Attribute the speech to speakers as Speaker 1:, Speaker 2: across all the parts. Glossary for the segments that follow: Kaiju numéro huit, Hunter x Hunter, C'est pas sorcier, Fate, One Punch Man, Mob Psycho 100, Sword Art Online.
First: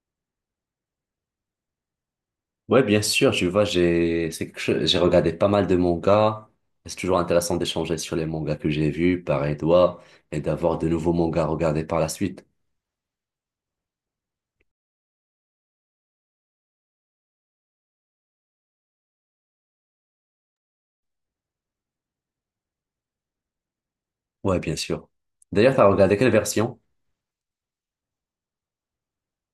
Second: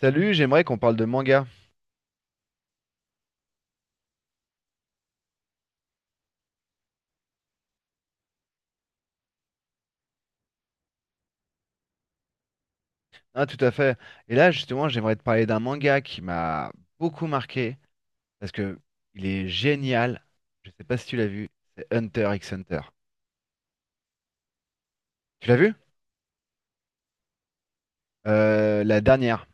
Speaker 1: Salut, j'aimerais qu'on parle de manga.
Speaker 2: Ouais, bien sûr, tu vois, j'ai c'est quelque chose- j'ai regardé pas mal de mangas. C'est toujours intéressant d'échanger sur les mangas que j'ai vus, pareil toi, et d'avoir de nouveaux mangas à regarder par la suite.
Speaker 1: Ah, tout à fait. Et là, justement, j'aimerais te parler d'un manga qui m'a beaucoup marqué parce que il est génial. Je sais pas si tu l'as vu, c'est Hunter x Hunter.
Speaker 2: Ouais, bien sûr.
Speaker 1: Tu l'as vu?
Speaker 2: D'ailleurs, t'as regardé quelle version?
Speaker 1: La dernière.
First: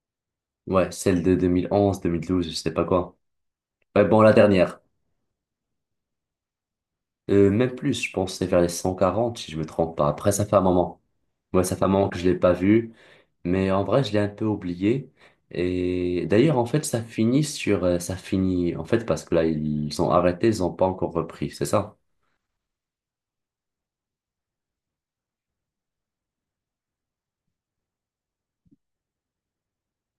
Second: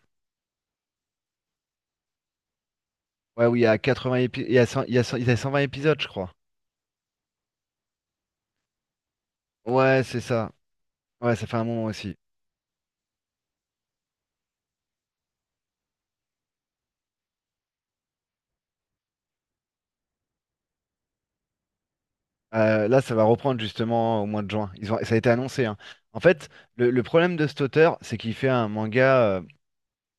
Speaker 2: Ouais, celle de 2011, 2012, je sais pas quoi.
Speaker 1: Ouais, oui, il y a
Speaker 2: Ouais,
Speaker 1: 80
Speaker 2: bon, la
Speaker 1: épi- il y a
Speaker 2: dernière.
Speaker 1: 100 il y a 120 épisodes, je crois.
Speaker 2: Même plus, je pense, que c'est vers les 140, si je me trompe
Speaker 1: Ouais,
Speaker 2: pas.
Speaker 1: c'est
Speaker 2: Après, ça
Speaker 1: ça.
Speaker 2: fait un moment.
Speaker 1: Ouais, ça fait
Speaker 2: Ouais,
Speaker 1: un
Speaker 2: ça fait
Speaker 1: moment
Speaker 2: un moment
Speaker 1: aussi.
Speaker 2: que je l'ai pas vu. Mais en vrai, je l'ai un peu oublié. Et d'ailleurs, en fait, ça finit sur, ça finit, en fait, parce que là, ils ont arrêté, ils ont pas encore repris, c'est ça?
Speaker 1: Là, ça va reprendre justement au mois de juin. Ça a été annoncé, hein. En fait, le problème de cet auteur, c'est qu'il fait un manga,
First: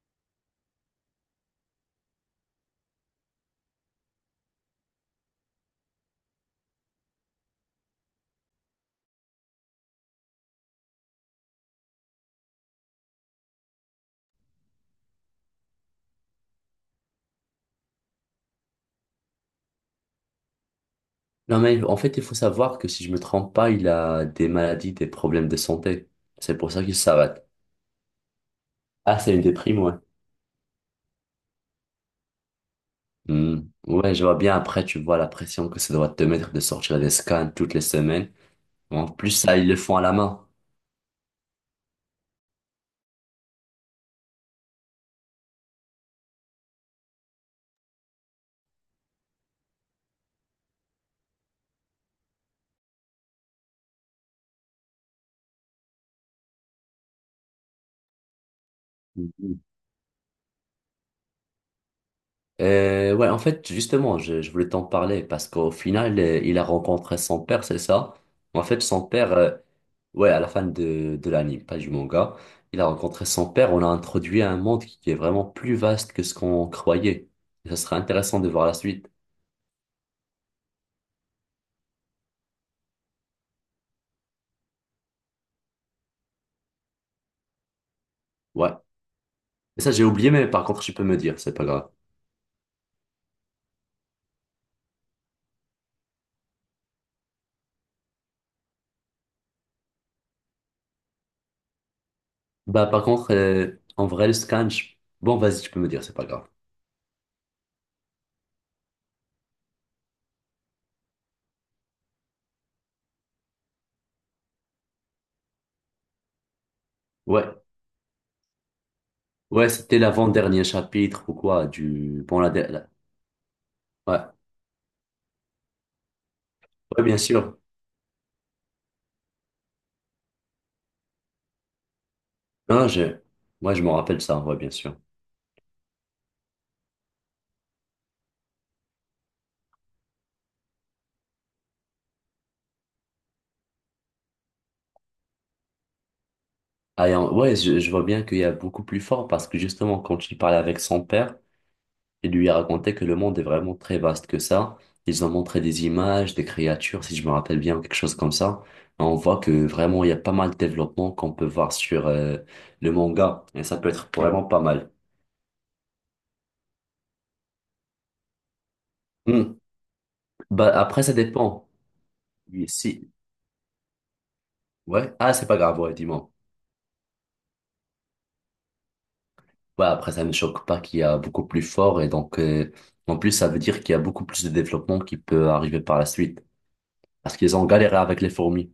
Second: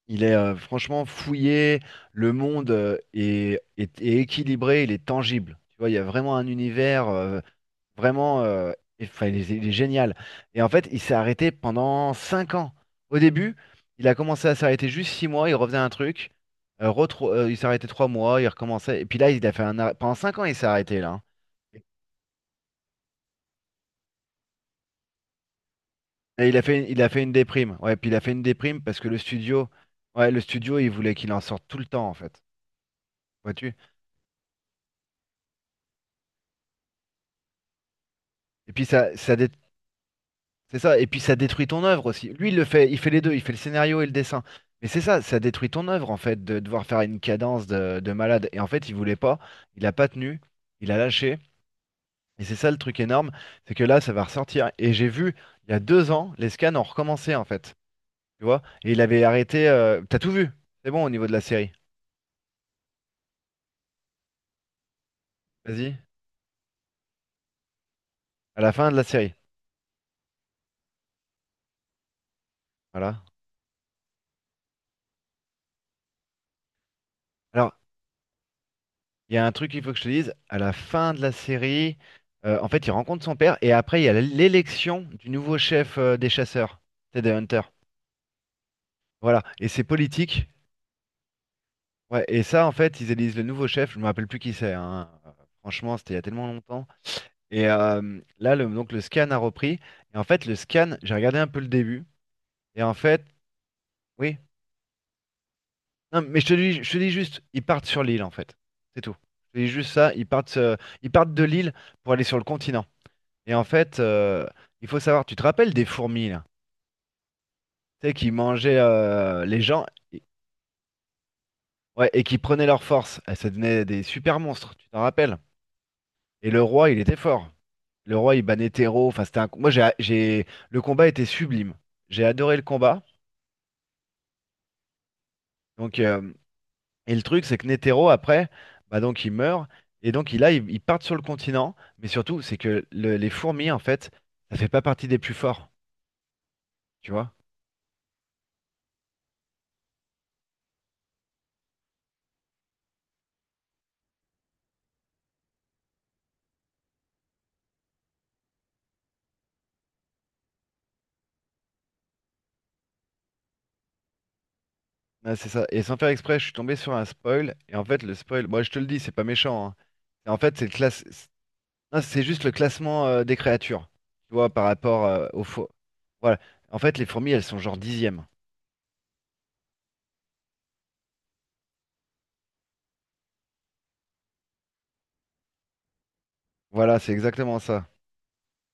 Speaker 1: il est franchement fouillé, le monde est équilibré, il est tangible. Tu vois, il y a vraiment un univers vraiment, euh, enfin, il est génial. Et en fait, il s'est arrêté pendant 5 ans. Au début, il a commencé à s'arrêter juste 6 mois, il refaisait un truc. Il s'arrêtait 3 mois, il recommençait. Et puis là, il a fait pendant 5 ans, il s'est arrêté là, hein.
Speaker 2: Non, mais en fait, il faut savoir que si je me trompe pas, il a des maladies, des problèmes de santé.
Speaker 1: Et il
Speaker 2: C'est
Speaker 1: a
Speaker 2: pour ça
Speaker 1: fait,
Speaker 2: qu'il
Speaker 1: il a fait une
Speaker 2: s'arrête.
Speaker 1: déprime. Ouais, puis il a fait une déprime parce que le
Speaker 2: Ah, c'est une
Speaker 1: studio,
Speaker 2: déprime, ouais.
Speaker 1: ouais, le studio, il voulait qu'il en sorte tout le temps, en fait.
Speaker 2: Hmm.
Speaker 1: Vois-tu?
Speaker 2: Ouais, je vois bien après, tu vois la pression que ça doit te mettre de sortir des scans toutes les semaines.
Speaker 1: Et puis
Speaker 2: En
Speaker 1: ça,
Speaker 2: plus,
Speaker 1: ça dé-
Speaker 2: ça, ils le font à la main.
Speaker 1: C'est ça, et puis ça détruit ton œuvre aussi. Lui, il le fait, il fait les deux, il fait le scénario et le dessin. Mais c'est ça, ça détruit ton œuvre en fait, de devoir faire une cadence de malade. Et en fait, il voulait pas, il a pas tenu, il a lâché. Et c'est ça le truc énorme, c'est que là, ça va ressortir. Et j'ai vu, il y a 2 ans, les scans ont recommencé en fait. Tu vois? Et il avait arrêté. T'as tout vu, c'est bon au niveau de la série.
Speaker 2: Ouais, en fait, justement, je voulais t'en parler parce qu'au
Speaker 1: Vas-y,
Speaker 2: final, il a rencontré son père, c'est ça?
Speaker 1: à
Speaker 2: En
Speaker 1: la
Speaker 2: fait,
Speaker 1: fin de la
Speaker 2: son père,
Speaker 1: série.
Speaker 2: ouais, à la fin de l'anime, pas du manga, il a
Speaker 1: Voilà.
Speaker 2: rencontré son père. On a introduit à un monde qui est vraiment plus vaste que ce qu'on croyait. Et
Speaker 1: Alors,
Speaker 2: ça serait intéressant de voir la suite.
Speaker 1: Il y a un truc qu'il faut que je te dise, à la fin de la série, en fait, il rencontre son père et après, il y a l'élection du nouveau chef, des chasseurs, c'est des hunters.
Speaker 2: Ouais.
Speaker 1: Voilà, et
Speaker 2: Et
Speaker 1: c'est
Speaker 2: ça, j'ai oublié,
Speaker 1: politique.
Speaker 2: mais par contre, tu peux me dire, c'est pas grave.
Speaker 1: Ouais, et ça, en fait, ils élisent le nouveau chef, je me rappelle plus qui c'est, hein. Franchement, c'était il y a tellement longtemps. Et là, le scan a repris. Et en fait, le scan, j'ai regardé un peu le début. Et
Speaker 2: Bah,
Speaker 1: en
Speaker 2: par
Speaker 1: fait,
Speaker 2: contre, en vrai, le
Speaker 1: oui.
Speaker 2: scan, bon, vas-y, tu peux me dire, c'est
Speaker 1: Non,
Speaker 2: pas
Speaker 1: mais je
Speaker 2: grave.
Speaker 1: te dis, je te dis juste, ils partent sur l'île, en fait. C'est tout. Je te dis juste ça, ils partent de l'île pour aller sur le continent. Et en fait, il faut savoir, tu te rappelles des fourmis là?
Speaker 2: Ouais,
Speaker 1: Tu sais, qui mangeaient les
Speaker 2: ouais,
Speaker 1: gens
Speaker 2: c'était
Speaker 1: et,
Speaker 2: l'avant-dernier chapitre ou quoi,
Speaker 1: ouais, et
Speaker 2: du,
Speaker 1: qui
Speaker 2: bon,
Speaker 1: prenaient leur force. Elles, ça devenait des
Speaker 2: ouais,
Speaker 1: super monstres, tu t'en rappelles? Et le roi, il
Speaker 2: ouais,
Speaker 1: était
Speaker 2: bien
Speaker 1: fort.
Speaker 2: sûr.
Speaker 1: Le roi, il bannait Théro. Enfin, c'était un... Le combat était sublime. J'ai adoré le
Speaker 2: Non,
Speaker 1: combat.
Speaker 2: moi, je me rappelle ça, ouais, bien sûr.
Speaker 1: Donc, et le truc, c'est que Netero, après, bah donc il meurt. Et donc, il, là, ils ils partent sur le continent. Mais surtout, c'est que les fourmis, en fait, ça fait pas partie des plus forts.
Speaker 2: Ah,
Speaker 1: Tu vois?
Speaker 2: ouais, je vois bien qu'il y a beaucoup plus fort parce que justement, quand il parlait avec son père, il lui a raconté que le monde est vraiment très vaste que ça. Ils ont montré des images, des créatures, si je me rappelle bien, quelque chose comme ça. Et on voit que vraiment, il y a pas mal de développement qu'on peut voir sur le manga et ça peut être vraiment pas mal.
Speaker 1: Ah, c'est ça. Et sans faire exprès, je suis tombé sur un spoil. Et en fait, le spoil, moi je te le dis, c'est pas
Speaker 2: Hmm.
Speaker 1: méchant, hein. Et en fait, c'est le
Speaker 2: Bah, après,
Speaker 1: classe...
Speaker 2: ça
Speaker 1: c'est
Speaker 2: dépend.
Speaker 1: non, c'est juste le
Speaker 2: Oui,
Speaker 1: classement
Speaker 2: si,
Speaker 1: des créatures. Tu vois, par rapport
Speaker 2: ouais, ah,
Speaker 1: aux
Speaker 2: c'est pas
Speaker 1: faux.
Speaker 2: grave, ouais, dis-moi.
Speaker 1: Voilà. En fait, les fourmis, elles sont genre dixièmes.
Speaker 2: Ouais, après, ça ne me choque pas qu'il y a beaucoup plus fort et donc, en plus, ça veut dire qu'il y a beaucoup plus de développement qui peut arriver par la suite
Speaker 1: Voilà, c'est
Speaker 2: parce qu'ils
Speaker 1: exactement
Speaker 2: ont
Speaker 1: ça.
Speaker 2: galéré avec les fourmis.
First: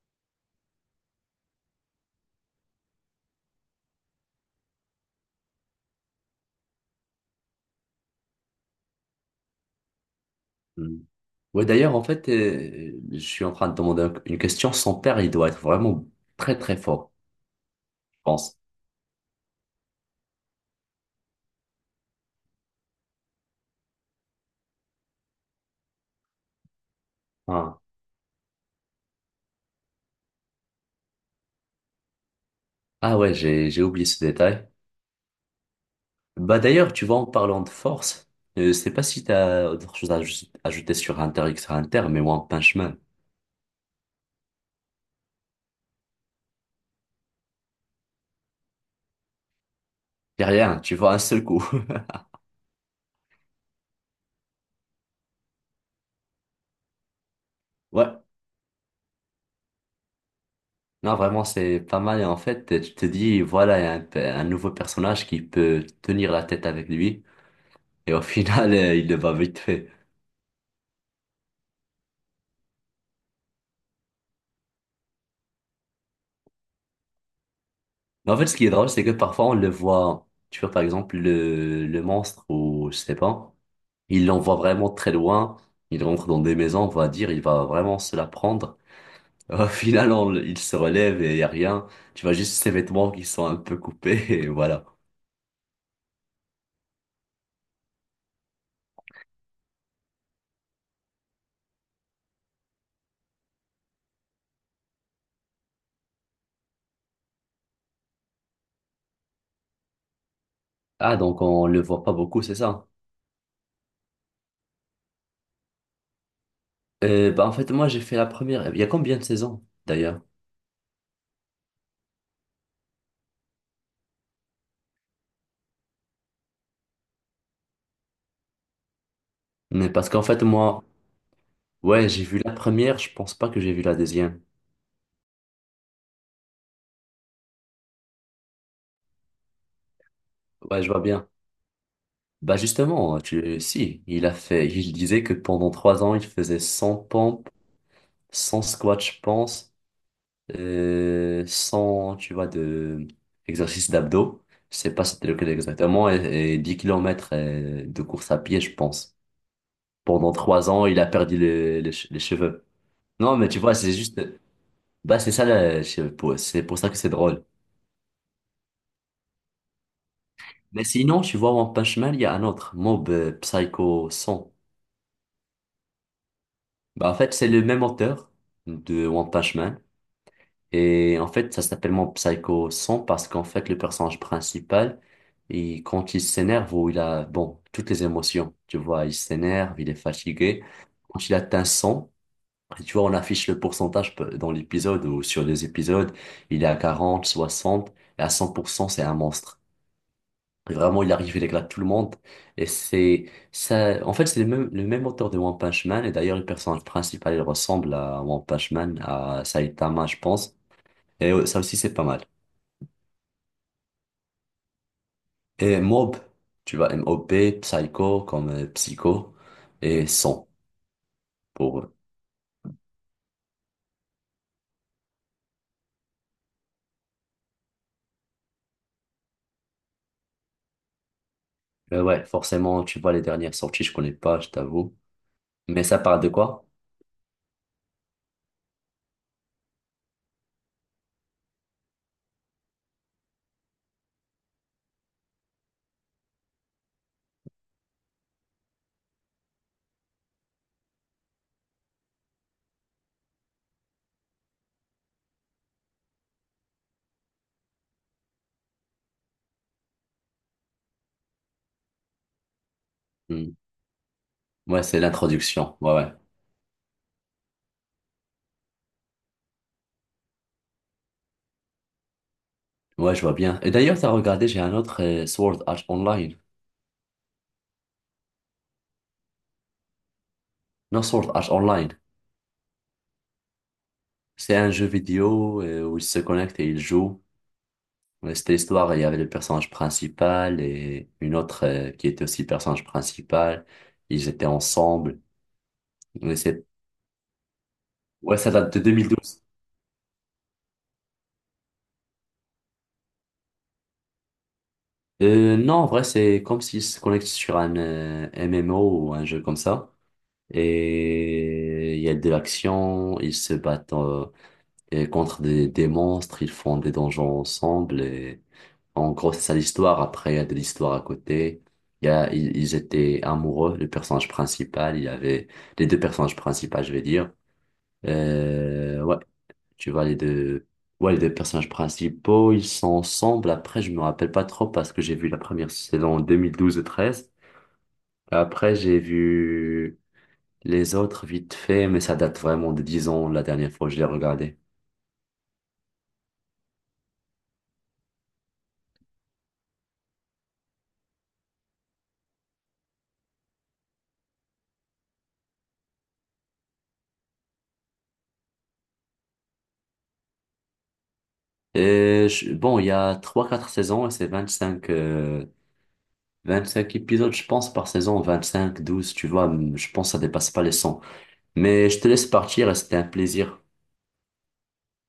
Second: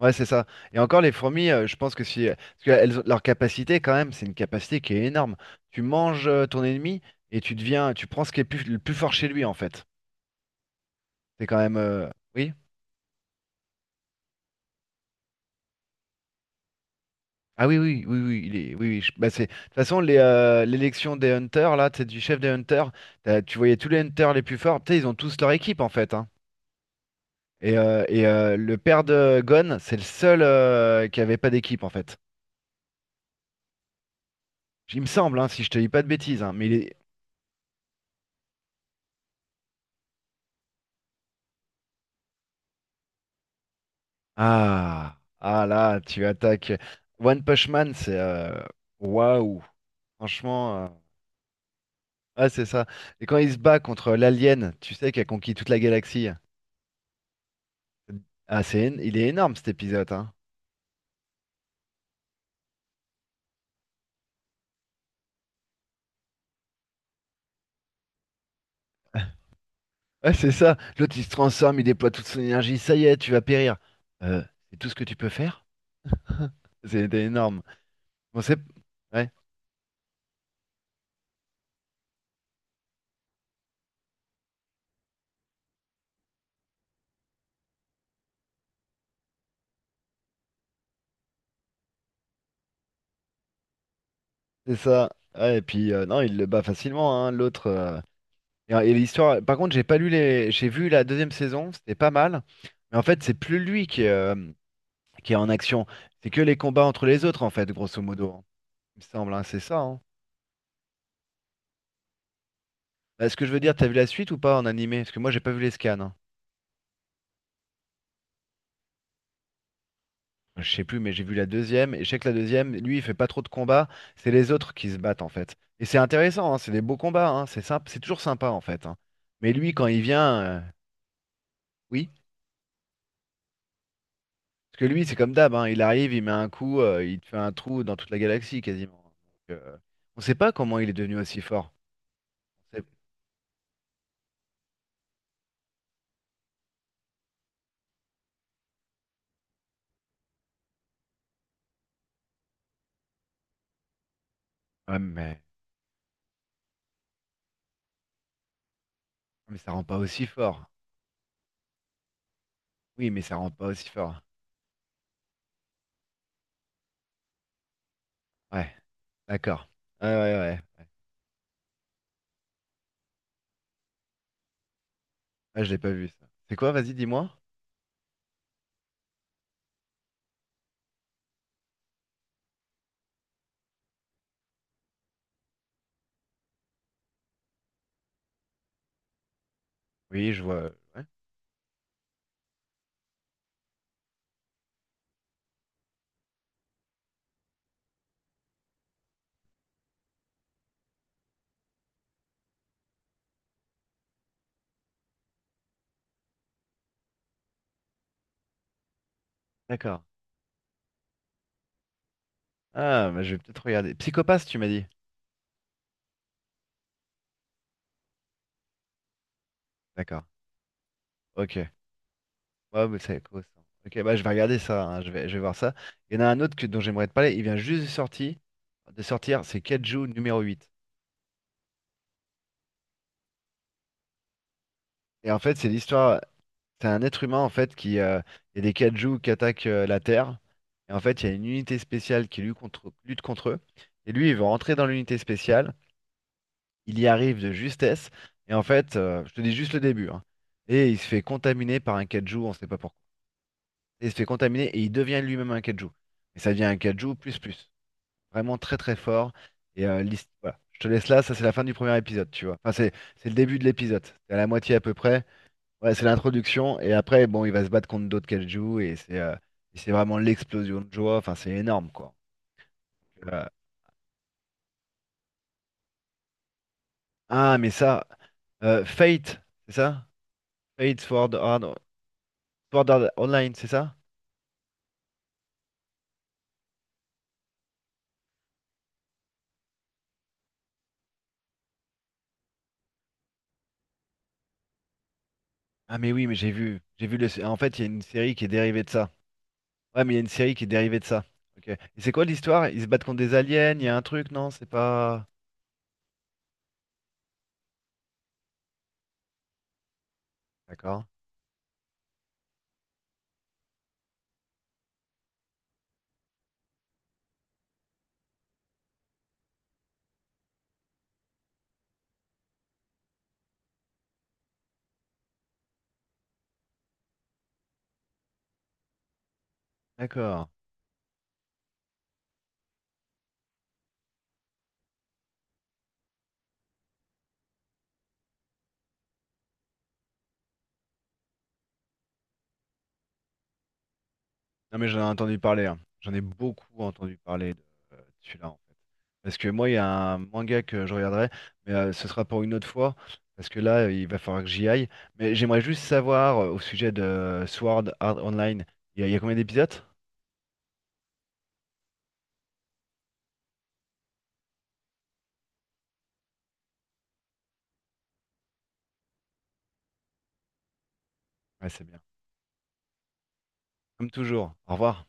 Speaker 1: Ouais, c'est ça. Et encore, les fourmis, je pense que si. Parce que leur capacité, quand même, c'est une capacité qui est énorme. Tu manges ton ennemi et tu deviens. Tu prends ce qui est le plus fort chez lui, en fait.
Speaker 2: Mm.
Speaker 1: C'est quand
Speaker 2: Ouais,
Speaker 1: même.
Speaker 2: d'ailleurs, en
Speaker 1: euh,
Speaker 2: fait,
Speaker 1: Oui?
Speaker 2: je suis en train de demander une question. Son père, il doit être vraiment très, très fort,
Speaker 1: Ah oui, oui, oui,
Speaker 2: je
Speaker 1: oui,
Speaker 2: pense.
Speaker 1: oui, oui, bah c'est, de toute façon, l'élection des Hunters, là, c'est du chef des Hunters, tu voyais tous les Hunters les plus forts, tu sais, ils ont tous leur équipe, en fait, hein. Et,
Speaker 2: Ah,
Speaker 1: euh, et euh, le père de Gon, c'est le seul qui avait pas d'équipe, en fait.
Speaker 2: ah ouais, j'ai oublié ce détail.
Speaker 1: Il me semble, hein, si je te dis pas de bêtises, hein,
Speaker 2: Bah,
Speaker 1: mais il
Speaker 2: d'ailleurs,
Speaker 1: est...
Speaker 2: tu vois, en parlant de force, je sais pas si t'as autre chose à ajouter sur Hunter x Hunter, mais One Punch Man.
Speaker 1: Ah, ah là, tu attaques. One Punch Man, waouh,
Speaker 2: J'ai rien,
Speaker 1: franchement...
Speaker 2: tu vois, un seul coup.
Speaker 1: Ah, c'est ça. Et quand il se bat contre l'alien, tu sais, qui a conquis toute la galaxie,
Speaker 2: Ouais.
Speaker 1: ah, il est énorme, cet épisode, hein.
Speaker 2: Non, vraiment, c'est pas mal. Et en fait, tu te dis, voilà, il y a un nouveau personnage qui peut tenir la tête avec lui. Et au final, il le bat vite fait.
Speaker 1: Ouais, c'est ça. L'autre, il se transforme, il déploie toute son énergie. Ça y est, tu vas périr. Euh, c'est tout ce que tu peux faire? C'était énorme.
Speaker 2: Mais en
Speaker 1: Bon,
Speaker 2: fait, ce qui est drôle, c'est que
Speaker 1: ouais,
Speaker 2: parfois, on le voit, tu vois, par exemple, le monstre ou je sais pas, il l'envoie vraiment très loin. Il rentre dans des maisons, on va dire, il va vraiment se la prendre. Au final, il se relève et il y a rien. Tu vois juste ses vêtements qui sont un peu coupés et
Speaker 1: c'est
Speaker 2: voilà.
Speaker 1: ça. Ouais, et puis, non, il le bat facilement, hein, l'autre. Et l'histoire... Par contre, j'ai pas lu les... J'ai vu la deuxième saison, c'était pas mal. Mais en fait, c'est plus lui qui est en action. C'est que les combats entre les autres, en fait, grosso modo, hein. Il me semble, hein, c'est ça, hein.
Speaker 2: Ah, donc on le voit pas beaucoup, c'est ça?
Speaker 1: Bah, est-ce que je veux dire, t'as vu la suite ou pas en animé? Parce que moi, j'ai pas vu les scans, hein.
Speaker 2: Bah, en fait, moi, j'ai fait la première. Il y a combien de saisons, d'ailleurs?
Speaker 1: Je sais plus, mais j'ai vu la deuxième, et je sais que la deuxième, lui, il fait pas trop de combats, c'est les autres qui se battent en fait. Et c'est intéressant, hein, c'est des beaux combats, hein, c'est sympa, c'est toujours sympa en fait. Hein. Mais lui, quand
Speaker 2: Mais
Speaker 1: il
Speaker 2: parce qu'en
Speaker 1: vient,
Speaker 2: fait, moi, ouais,
Speaker 1: oui,
Speaker 2: j'ai vu la première, je pense pas que j'ai vu la deuxième.
Speaker 1: parce que lui, c'est comme d'hab, hein, il arrive, il met un coup, il te fait un trou dans toute la galaxie quasiment. Donc, on sait pas comment
Speaker 2: Ouais,
Speaker 1: il
Speaker 2: je
Speaker 1: est
Speaker 2: vois
Speaker 1: devenu
Speaker 2: bien.
Speaker 1: aussi fort.
Speaker 2: Bah,
Speaker 1: On sait-
Speaker 2: justement, si, il a fait, il disait que pendant 3 ans, il faisait 100 pompes, 100 squats, je pense, 100, tu vois, de exercices d'abdos. Je sais
Speaker 1: Ouais,
Speaker 2: pas c'était lequel exactement, et, 10 kilomètres km de course à pied, je pense.
Speaker 1: mais ça rend pas aussi
Speaker 2: Pendant
Speaker 1: fort.
Speaker 2: trois ans, il a perdu les cheveux.
Speaker 1: Oui, mais ça
Speaker 2: Non, mais
Speaker 1: rend
Speaker 2: tu
Speaker 1: pas
Speaker 2: vois,
Speaker 1: aussi
Speaker 2: c'est
Speaker 1: fort.
Speaker 2: juste. Bah, c'est ça, là, je sais pas, c'est pour ça que c'est drôle.
Speaker 1: Ouais, d'accord. Ouais, ouais, ouais.
Speaker 2: Mais
Speaker 1: ouais.
Speaker 2: sinon, tu vois, One Punch Man, il y a un autre, Mob Psycho 100.
Speaker 1: Ah, je l'ai pas vu ça. C'est quoi, vas-y,
Speaker 2: Bah, en
Speaker 1: dis-moi.
Speaker 2: fait, c'est le même auteur de One Punch Man. Et en fait, ça s'appelle Mob Psycho 100 parce qu'en fait, le personnage principal, il, quand il s'énerve ou il a, bon, toutes les émotions, tu vois, il s'énerve, il est
Speaker 1: Oui, je
Speaker 2: fatigué.
Speaker 1: vois, ouais.
Speaker 2: Quand il atteint 100, et tu vois, on affiche le pourcentage dans l'épisode ou sur les épisodes, il est à 40, 60, et à 100%, c'est un monstre. Vraiment, il arrive, il éclate tout le monde. Et c'est ça. En fait, c'est le même auteur de One Punch Man. Et d'ailleurs, le personnage principal, il ressemble à One Punch Man, à
Speaker 1: D'accord.
Speaker 2: Saitama, je pense. Et ça aussi, c'est pas mal.
Speaker 1: Ah, bah, je vais peut-être regarder. Psychopathe, tu m'as dit.
Speaker 2: Et Mob, tu vois, M-O-B, Psycho, comme Psycho, et
Speaker 1: D'accord.
Speaker 2: Son,
Speaker 1: Ok.
Speaker 2: pour eux.
Speaker 1: Ouais, mais c'est quoi ça? Ok, bah je vais regarder ça, hein. Je vais, je vais, voir ça. Il y en a un autre dont j'aimerais te parler. Il vient juste de sortir. De sortir, c'est Kaiju numéro 8.
Speaker 2: Mais ouais, forcément, tu vois, les dernières sorties, je connais pas, je t'avoue.
Speaker 1: Et en fait, c'est
Speaker 2: Mais ça parle
Speaker 1: l'histoire.
Speaker 2: de quoi?
Speaker 1: C'est un être humain en fait qui. Il y a des Kaiju qui attaquent la Terre. Et en fait, il y a une unité spéciale qui lutte contre eux. Et lui, il veut rentrer dans l'unité spéciale. Il y arrive de justesse. Et en fait, je te dis juste le début, hein. Et il se fait contaminer par un Kaiju, on sait pas pourquoi. Et il se fait contaminer et il devient lui-même un kaiju. Et ça devient un kaiju plus plus. Vraiment très très fort. Et voilà. Je te laisse là, ça c'est la fin du premier épisode, tu vois. Enfin, c'est le
Speaker 2: Hmm.
Speaker 1: début de l'épisode. C'est à la moitié à
Speaker 2: Ouais,
Speaker 1: peu
Speaker 2: c'est
Speaker 1: près.
Speaker 2: l'introduction.
Speaker 1: Ouais,
Speaker 2: Ouais,
Speaker 1: c'est
Speaker 2: ouais.
Speaker 1: l'introduction. Et après, bon, il va se battre contre d'autres kaiju et c'est vraiment l'explosion de joie. Enfin, c'est énorme, quoi.
Speaker 2: Ouais, je vois
Speaker 1: Euh,
Speaker 2: bien. Et d'ailleurs, t'as regardé, j'ai un autre Sword Art Online.
Speaker 1: ah, mais ça. Fate, c'est ça? Fate
Speaker 2: Non, Sword
Speaker 1: Sword
Speaker 2: Art
Speaker 1: Art-
Speaker 2: Online.
Speaker 1: Sword Art Online, c'est ça?
Speaker 2: C'est un jeu vidéo où ils se connectent et ils jouent. Ouais, c'était l'histoire, il y avait le personnage principal et une autre qui était aussi personnage principal. Ils étaient ensemble.
Speaker 1: Ah mais oui, mais
Speaker 2: Mais
Speaker 1: j'ai
Speaker 2: c'est-
Speaker 1: vu, j'ai vu le... En fait, il y a une série
Speaker 2: Ouais,
Speaker 1: qui est
Speaker 2: ça date de
Speaker 1: dérivée de ça.
Speaker 2: 2012.
Speaker 1: Ouais, mais il y a une série qui est dérivée de ça. Ok. Et c'est quoi l'histoire? Ils se battent contre des aliens, il y a un truc, non? C'est pas.
Speaker 2: Non, en vrai, c'est comme s'ils se connectent sur un MMO ou un jeu comme ça.
Speaker 1: D'accord.
Speaker 2: Et il y a de l'action, ils se battent et contre des monstres, ils font des donjons ensemble et en gros, c'est ça l'histoire. Après, il y a de l'histoire à côté. Il y a, ils étaient amoureux, le personnage principal, il y avait les deux personnages principaux, je vais dire. Ouais, tu vois, les
Speaker 1: D'accord.
Speaker 2: deux, ouais, les deux personnages principaux, ils sont ensemble. Après, je me rappelle pas trop parce que j'ai vu la première saison en 2012 et 13. Après, j'ai vu les autres vite fait, mais ça date vraiment de 10 ans la dernière fois que je l'ai regardé.
Speaker 1: Non, mais j'en ai entendu parler, hein. J'en ai beaucoup entendu parler de celui-là, en fait. Parce que moi, il y a un manga que je regarderai, mais ce sera pour une autre fois. Parce que là, il va falloir que j'y aille. Mais j'aimerais juste savoir au sujet de Sword Art Online, il y a combien d'épisodes?
Speaker 2: Et bon, il y a trois quatre saisons et c'est 25 cinq épisodes, je pense, par saison, 25 12 tu vois, je pense que ça dépasse pas les 100.
Speaker 1: Ouais, c'est
Speaker 2: Mais je
Speaker 1: bien.
Speaker 2: te laisse partir et c'était un plaisir.
Speaker 1: Comme toujours. Au revoir.